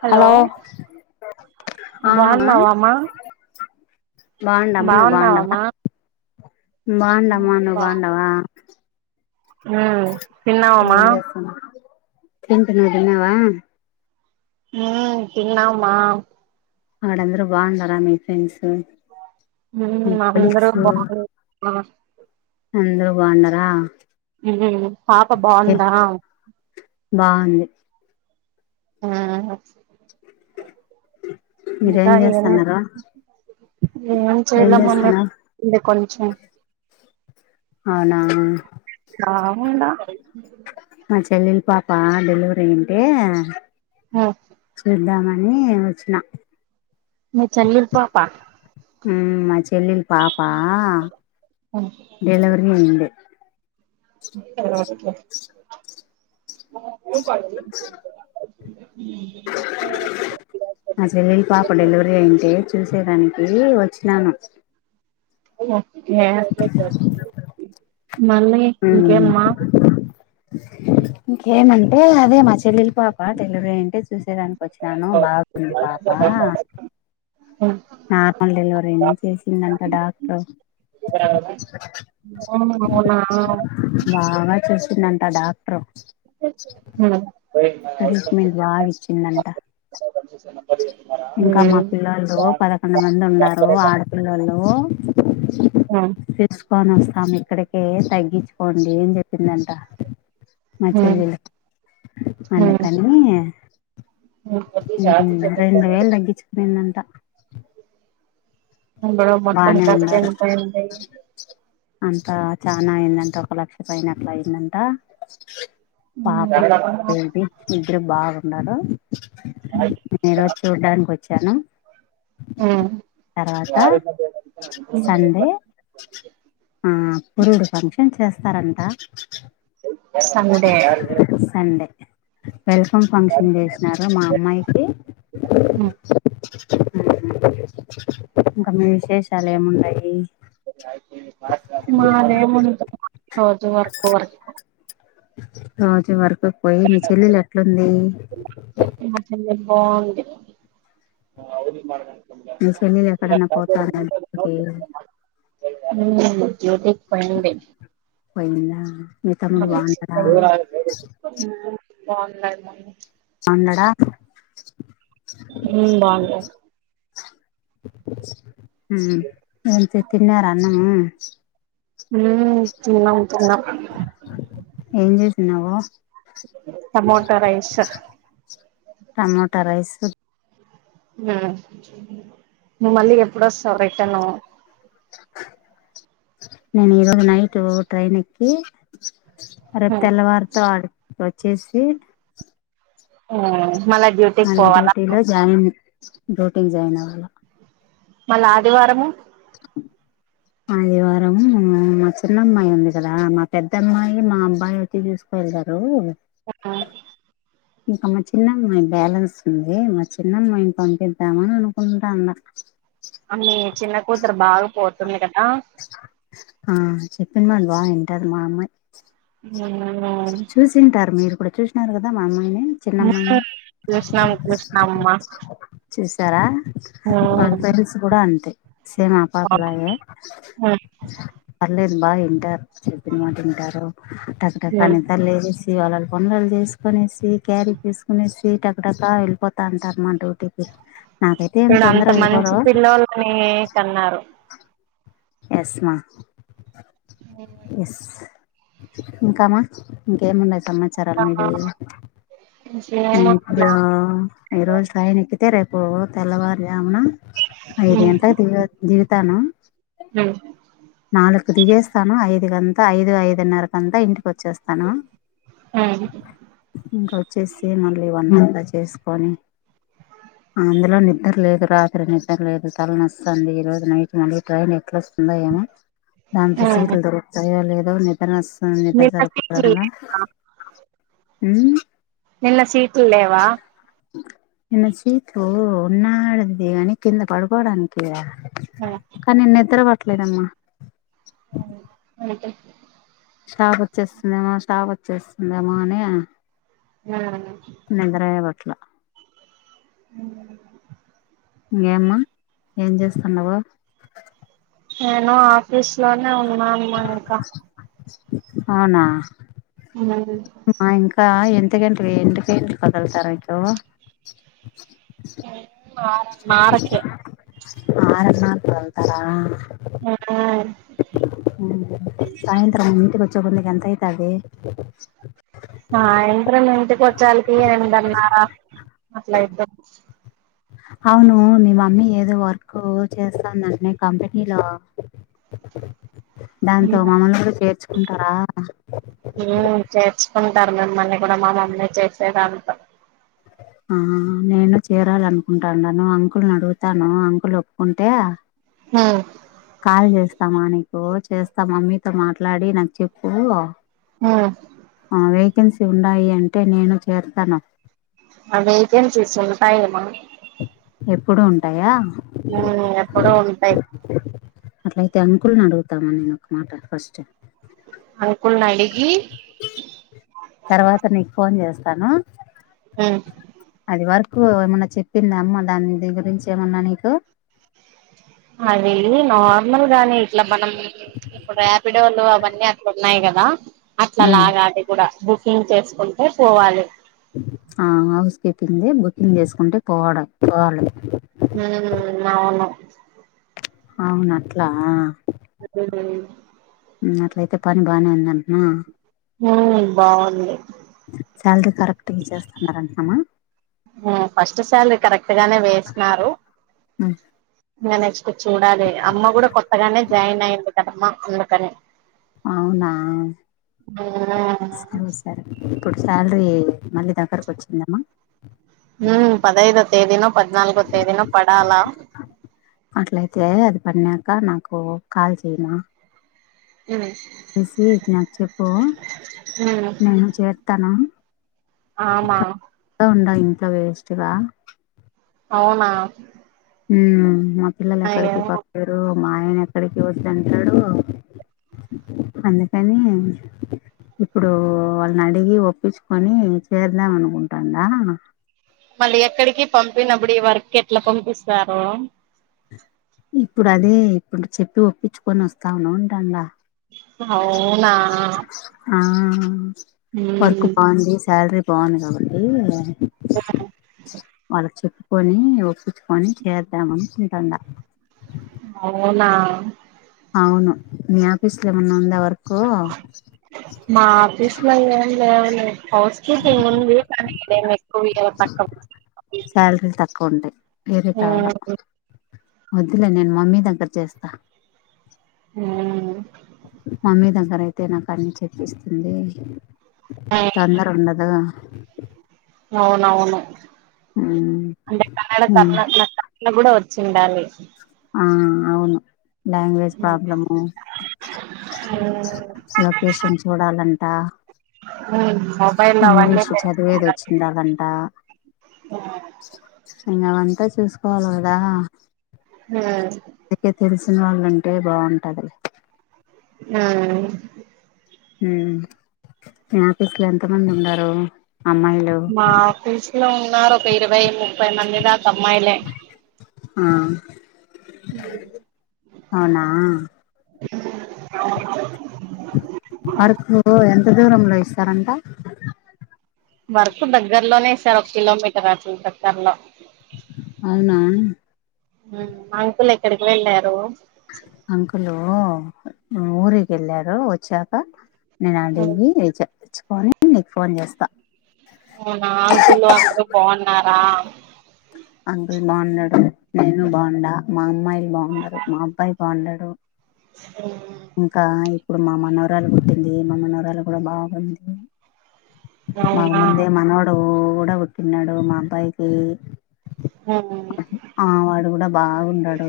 Hello ఆ బాగునవమా బండమా నువ్వు బండవ బండమా నువ్వు బండవ ఉమ్ తిన్నావా మా ఏం చేస్తున్నావ్ తింటి నువ్వు తిన్నావా ఉమ్ తన్నామా అక్కడందరు బాగుండారా మీ ఫ్రెండ్స్ హ్మ్ మీ అందరూ కొలీగ్స్ బాగున్నరూ మా అందరు బాగుంన్నర ఉమ్ పాప బాగుందా బాగుంది ఆ మీరేం ఏం చేస్తన్నారు ఏం చేయల మమ్మీ ఈడ కొంచం అవునా బాగుండా మా చెల్లెలి పాప డెలివరీ అయింటే చూద్దామ ని వచ్చిన మీ చెల్లెల పాప ఉమ్ మా చెల్లెలు పాప డెలివరి అయింది [inaudible] మా చెల్లెలి పాప డెలివరీ అయింటే చూసేదాని కి వచ్చినను ఓకే మమ్మీ మ్మ్ ఇంకేమ్మా ఇంకేమంటే అదే మా చెల్లెలి పాప డెలివరే అయింటే చూసేదానికి వచ్చినాను బాగుంది పాప నార్మల్ డెలివరీనే చేసిందంట డాక్టరు అవునా బాగా చూస్కున్దంట డాక్టర్ ఉ ట్రీట్మెంట్ బాగా ఇచ్చిందంట ఇంకా మా పిల్లాళ్లు పదకొండు మంది ఉన్నారు ఆడపిల్లోలు ఉ కొని వస్తాం ఇక్కడికే తగ్గించుకోండి అని చెప్పిందంట మా చెల్లెలు అందుకని హ్మ్ రెండు వేలు తగ్గించుకునిందంట ఇప్పుడు మొత్తం బానే ఖర్చు ఎంత అయింది అంత చానా అయిందంట ఒక లక్ష పైన అట్లా అయిందంట పాప ఏంటి ఇద్దరు బాగున్నారు ఈరోజు చూడ్డానికి వచ్చాను తర్వాత సండే ఆ పురుడు ఫంక్షన్ చేస్తారంట సండే సండే వెల్కమ్ ఫంక్షన్ చేసినారు మా అమ్మాయికి హుహ్మ్ ఇంకా మీ విశేషాలు ఏమున్నాయి మాదే ముందు రోజు వర్కు వర్కు రోజు వర్కుకు పోయి మీ చెల్లెలు ఎట్లుంది మా చెల్లెలు బాగుంది మీ చెల్లెలు ఎక్కడన్నా పోతానా కి హ్మ్ గేట్ పండి పోయిందా మీ తమ్ముడు బాగున్నాడా బావున్నారు మమ్మి ఎందంట [unintelligible] హ్మ్ బాగుంది హ్మ్ ఎంతి తిన్నార అన్నము హ్మ్ తిన్నం తిన్నం నువ్వు టమోటా రైస్ టమోటా రైస్ మళ్ళీ ఎప్పుడ వస్తా రిటర్న్ నేను ఇరోజ నైట్ పో ట్రైన్కి రేపు మ్మ్ తెల్లవారితో ఆడు వచ్చేసి మళ డ్యూటీకి పోవాల రోటింగ్ జయిన్వళ మళ్ళా ఆదివారము ఆదివారం మా చిన్న అమ్మాయి ఉంది కదా మా పెద్ద అమ్మాయి మా అబ్బాయి వచ్చి చూసుకో ఎలరు ఆ ఇంకా మా చిన్నమ్మాయి బ్యాలెన్స్ ఉంది మా చిన్నమ్మాయిని పంపిద్దామాన అనుకుంటాన్న మీ చిన్న కూతురు బాగా పోతుంది కదా ఆ చెప్పిన మాట బాగ ఇంటది మా అమ్మాయి మ్మ్ చూసింటారు మీరు కూడా చూసినారు కదా మా అమ్మాయిని చిన్నమ్మాయిని మ్మ్ కృష్ణం కృష్ణమ్మ చూసారా వాళ్ళ మ్మ్ పేరెంట్స్ గూడా అంతే సేమ్ ఆ మ్మ్ పాపలాగే పర్లేదు బాగా వింటారు చెప్పిన మాట వింటారు టక్క టక మ్మ్ నిద్రలేసి వాళ్ళల్ల పనులు వాళ్ళు జేసుకునేసి క్యారీ తీసుకొనేసి టక్కటక్క వెళ్ళిపోతా అంటారు మా డ్యూటీకి నాకైతే ఏంత ఇప్పుడు అంత తొందరగా అయిపోద మంచి పిల్లోలని కన్నారు ఎస్ మా ఎస్ ఇంకామ్మా ఇంకేమున్నయ్ సమాచారాలు మీది నేను ఏమో ఇప్పుడు ఈ రోజు ట్రైన్ ఎక్కితే రేప్ ఇప్పుడు తెల్లవారు జామున ఐదు గంటలకు దిగుతాను ఉమ్ నకు దిగేస్తాను ఐదు గంతా ఐదు ఐదున్నర కంతా ఇంటికి వచ్చేస్తాను నిన్న ఇంకా వచ్చేసి మళ్ళీ వంటంతా చేసుకొని అందులో నిద్ర లేదు రాత్రి నిద్ర లేదు తలనొస్తుంది ఈ రోజు నైట్ మళ్ళీ ట్రైన్ ఎట్లా వస్తుందోయేమో దాంతో సీట్లు దొరుకుతాయె లేదో నిద్ర వ నిద్ర సరిపోవడం సీట్లు లే ఉమ్ నిన్న సీట్లు లేవా నిన్న సీట్లు ఉన్నాడిది గాని కింద పడుకోవడానికి గా కానీ నిద్ర పట్లేదమ్మా అవును అంతే స్టాప్ వచ్చేస్తుందేమో స్టాప్ వచ్చేస్తుందేమో అని ఉమ్ అట్లా ఉమ్ ఇంగేమ్మా ఏం చేస్తున్నావు నేను ఆఫీస్ లోనే ఉన్నా అమ్మ ఇంకా అవునా మా ఇంకా ఎంత గంటలు ఎంత గంటలు కదలుతారు ఇటు మారట్లే ఆరమా కొంతారా ఉమ్ సాయంత్రం ఇంటి వచ్చి ఇప్పుడు నీకు ఎంత అయితది ఆ ఏంట్రె ఇంటికి వచ్చాలకి ఏడన్నా అట్లాయిద్ది అవును మీ మమ్మీ ఏదో వర్క్ చేస్తాందంటనే కంపెనీలో దాంతో మనల్ను గూడా చేర్చుకుంటారా కుంటారు మిమ్మల్ని కూడా మా మమ్మిని చేసేదంత ఆ నేను చేరాల అనుకుంటాన్నాను అంకుల్ని అడుగుతాను అంకుల్ ఒప్పుకుంటే హు కాల్ చేస్తా మా నీకు చేస్తాం మమ్మీతో మాట్లాడి నాకు చెప్పు ఉమ్ వేకెన్సీ ఉన్నాయి అంటే నేను చేరుతాను ఆ వేకెన్నీస్ ఉంటాయెమో ఎప్పుడు ఉంటాయా ఉ ఎక్కడో ఉంటాయ్. అట్లయితే అంకుల్ని అడుగుతామని నేను ఒక మాట ఫస్ట్. అంకుల్ని అడిగి తర్వాత నీకు ఫోన్ జేస్తాను. ఉహ్ ఈ వరకు ఏమన్నా చెప్పిందా అమ్మ దాని ది గురించి ఏమన్నా నీకు. అది నార్మల్ గానే ఇట్లా మనం ఇప్పుడు రాపిడోలో అవన్ అన్నీ అట్లు ఉన్నాయి గదా, అట్లా ఉమ్ లాగాలి గూడ బుకింగ్ చేసుకుంటే పోవాలి. ఆ హౌస్ కీపింగ్ది బుకింగ్ చేసుకుంటే పోవడం పోవాలి ఉమ్ అవును అవును అట్లా ఆ అదే లే ఉమ్ అట్లయితే పని బానే ఉందంటనా మూవీ బావుంది. సాలరీ కరెక్ట్గా ఇచ్చేస్తున్నారంటున్నామా ఉ ఫస్ట్ సాలరీ కరెక్ట్ గానే వేసిన్నారు. ఇగా నెక్స్ట్ కూ చూడాలి అమ్మ గూడా కొత్తగానే జాయిన్ అయింది కదమ్మ అందుకని. అవునా సరేసారే ఇప్పుడు సా లరీ మళ్ళీ దగ్గరక్ వచ్చిందమ్మా. ఉమ్ పదైదో తేదీన్నా పద్నాలుగో తేదీనో పడాలా అట్లయితే అది పన్నాక నాకు కాల్ చేయనా. ఉమ్ మీసి నాక్ చేపో నేను చేతాను. ఆమ త ఇంత వేస్ట్ రా అవునా ఉమ్ మా పిల్లలు అయ్యో అక్కడికి పపేరు. మా ఆయన ఎక్కడికి వస్తంటాడు. అందుకని ఇప్పుడు వాళ్ళని అడిగి ఒప్ ప్పించుకొని చేదాం అనుకుంటాండా. మళ్ళీ ఎక్కడికి పంపినప్పుడు ఈ వర్క్ ఎట్లా పంపిస్తారు. ఇప్పుడు అదే ఇప్పుడు చెప్పి ఒప్పించుకొని వస్తావును ఉంటడా. అవునా ఆ వర్క్ మ్మ్ బావుంది, సాలరీ బావుంది కాబట్టి వాళ్ళక్ చెప్పి పోని ఒప్పించుకొని చేద్దాం అనుకుంటుండ అవునా అవును మీ ఆఫీస్ లో ఏమన్న ఉందా వర్ మా ఆఫీస్ లో ఏం లేవలే హౌస్ కిపింగ్ ఉంది. కానీ ఇదేమి సాలరీలు తక్కువ ఉంటాయ్ వేరేతారా మ్మ్ వద్దులే నేను మమ్మీ దగ్గర చేస్తా మ్మ్ మమ్మీ దగ్ తరైతే నాకాడ్ నుచ్ చెప్పిస్తుంది తొందర ఉండదో అవునవును అంటే కన్నాడ ఉమ్ కర్ణాటక అని గూడా ఓ చిండాలి. ఆ అవును లాంగ్వేజ్ ప్రాబ్లము. లొకేషన్ చూడాలంటా మొబైల్ అవన్నీ ఇంగ్లీషూ చదివేది తెలుసుకుంటారు వచ్చిండాలంట. నేనెంత చూసుకోవాలి కదా. ఉమ్ అందుకే తెలిసిన వాళ్లుంటే బాగుంటాది ఉమ్ ఉమ్ మీ ఆఫీస్ లో ఎంత మంది ఉన్నారు? మా ఆఫీస్ లో ఉన్నారు ఒక ఇరవై ముప్పై మంది దాకా అమ్మాయిలే. ఆ అవునా ఉమ్ వర్కు ఎంత దూరంలో ఇస్తారంట? వర్క్ దగ్గరలోనే ఇస్తారు, ఒక కిలోమీటర్ అట్లు దగ్గర్లో అవునా ఉహు అంకుల్ ఎక్కడికి వెళ్ళారు? అంకులు ఊరికెళ్ళారు వచ్చాక నేను అడిగి చెప్పిచుకొని నీకు ఫోన్ చేస్తా. అవునా అంకులు అందరు బాగున్నారా? అంకుల్ బాగున్నాడు, నేను బాగుండా, మా అమ్మాయిలు బాగున్నరు, మా అబ్బాయి బాగున్నడు. అ ఇప్పుడు మా మనవరాలు పుట్టింది, మా మనోరాలు గుడా బాగుంది. మాకు అవునా ముందే మనవడు గుడా పుట్టినడు మా అబ్బాయికి. ఆ వాడు గుడ బాగగుండడు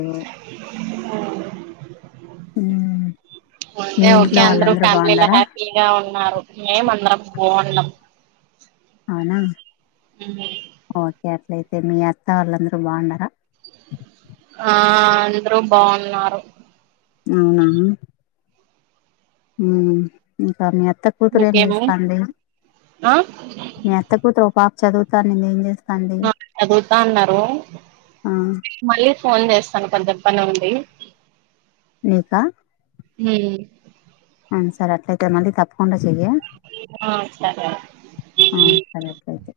ఆ ఉమ్ అదే ఓకే అందరు ఫ్యామిలీల హ్యాపీగా ఉన్నారు, మేమందరం బావున్నం అవునా, ఓకే అట్లై తే మీ అత్త వాళ్ళంద్రూ బాగున్నరా? ఆ అందరూ బాగున్నారు. ఉమ్ ఉమ్ నీ కన్నీ కెద్ద తురు ఏం ఇంకేమి చేస్తాంది? ఆ మీ అత్త కూతురు ఓ పాప చదువుతాంది, నేను ఏం చేస్ చదువుతా అన్నారు, ఆ మళ్ళీ ఫోన్ చేస్తాను కొంచెం పని ఉంది, ఉమ్ అ సరే అట్లయితే మళ్ళీ తప్పకుండా చెయ్య ఆ సరే ఆ సరే అట్లయితే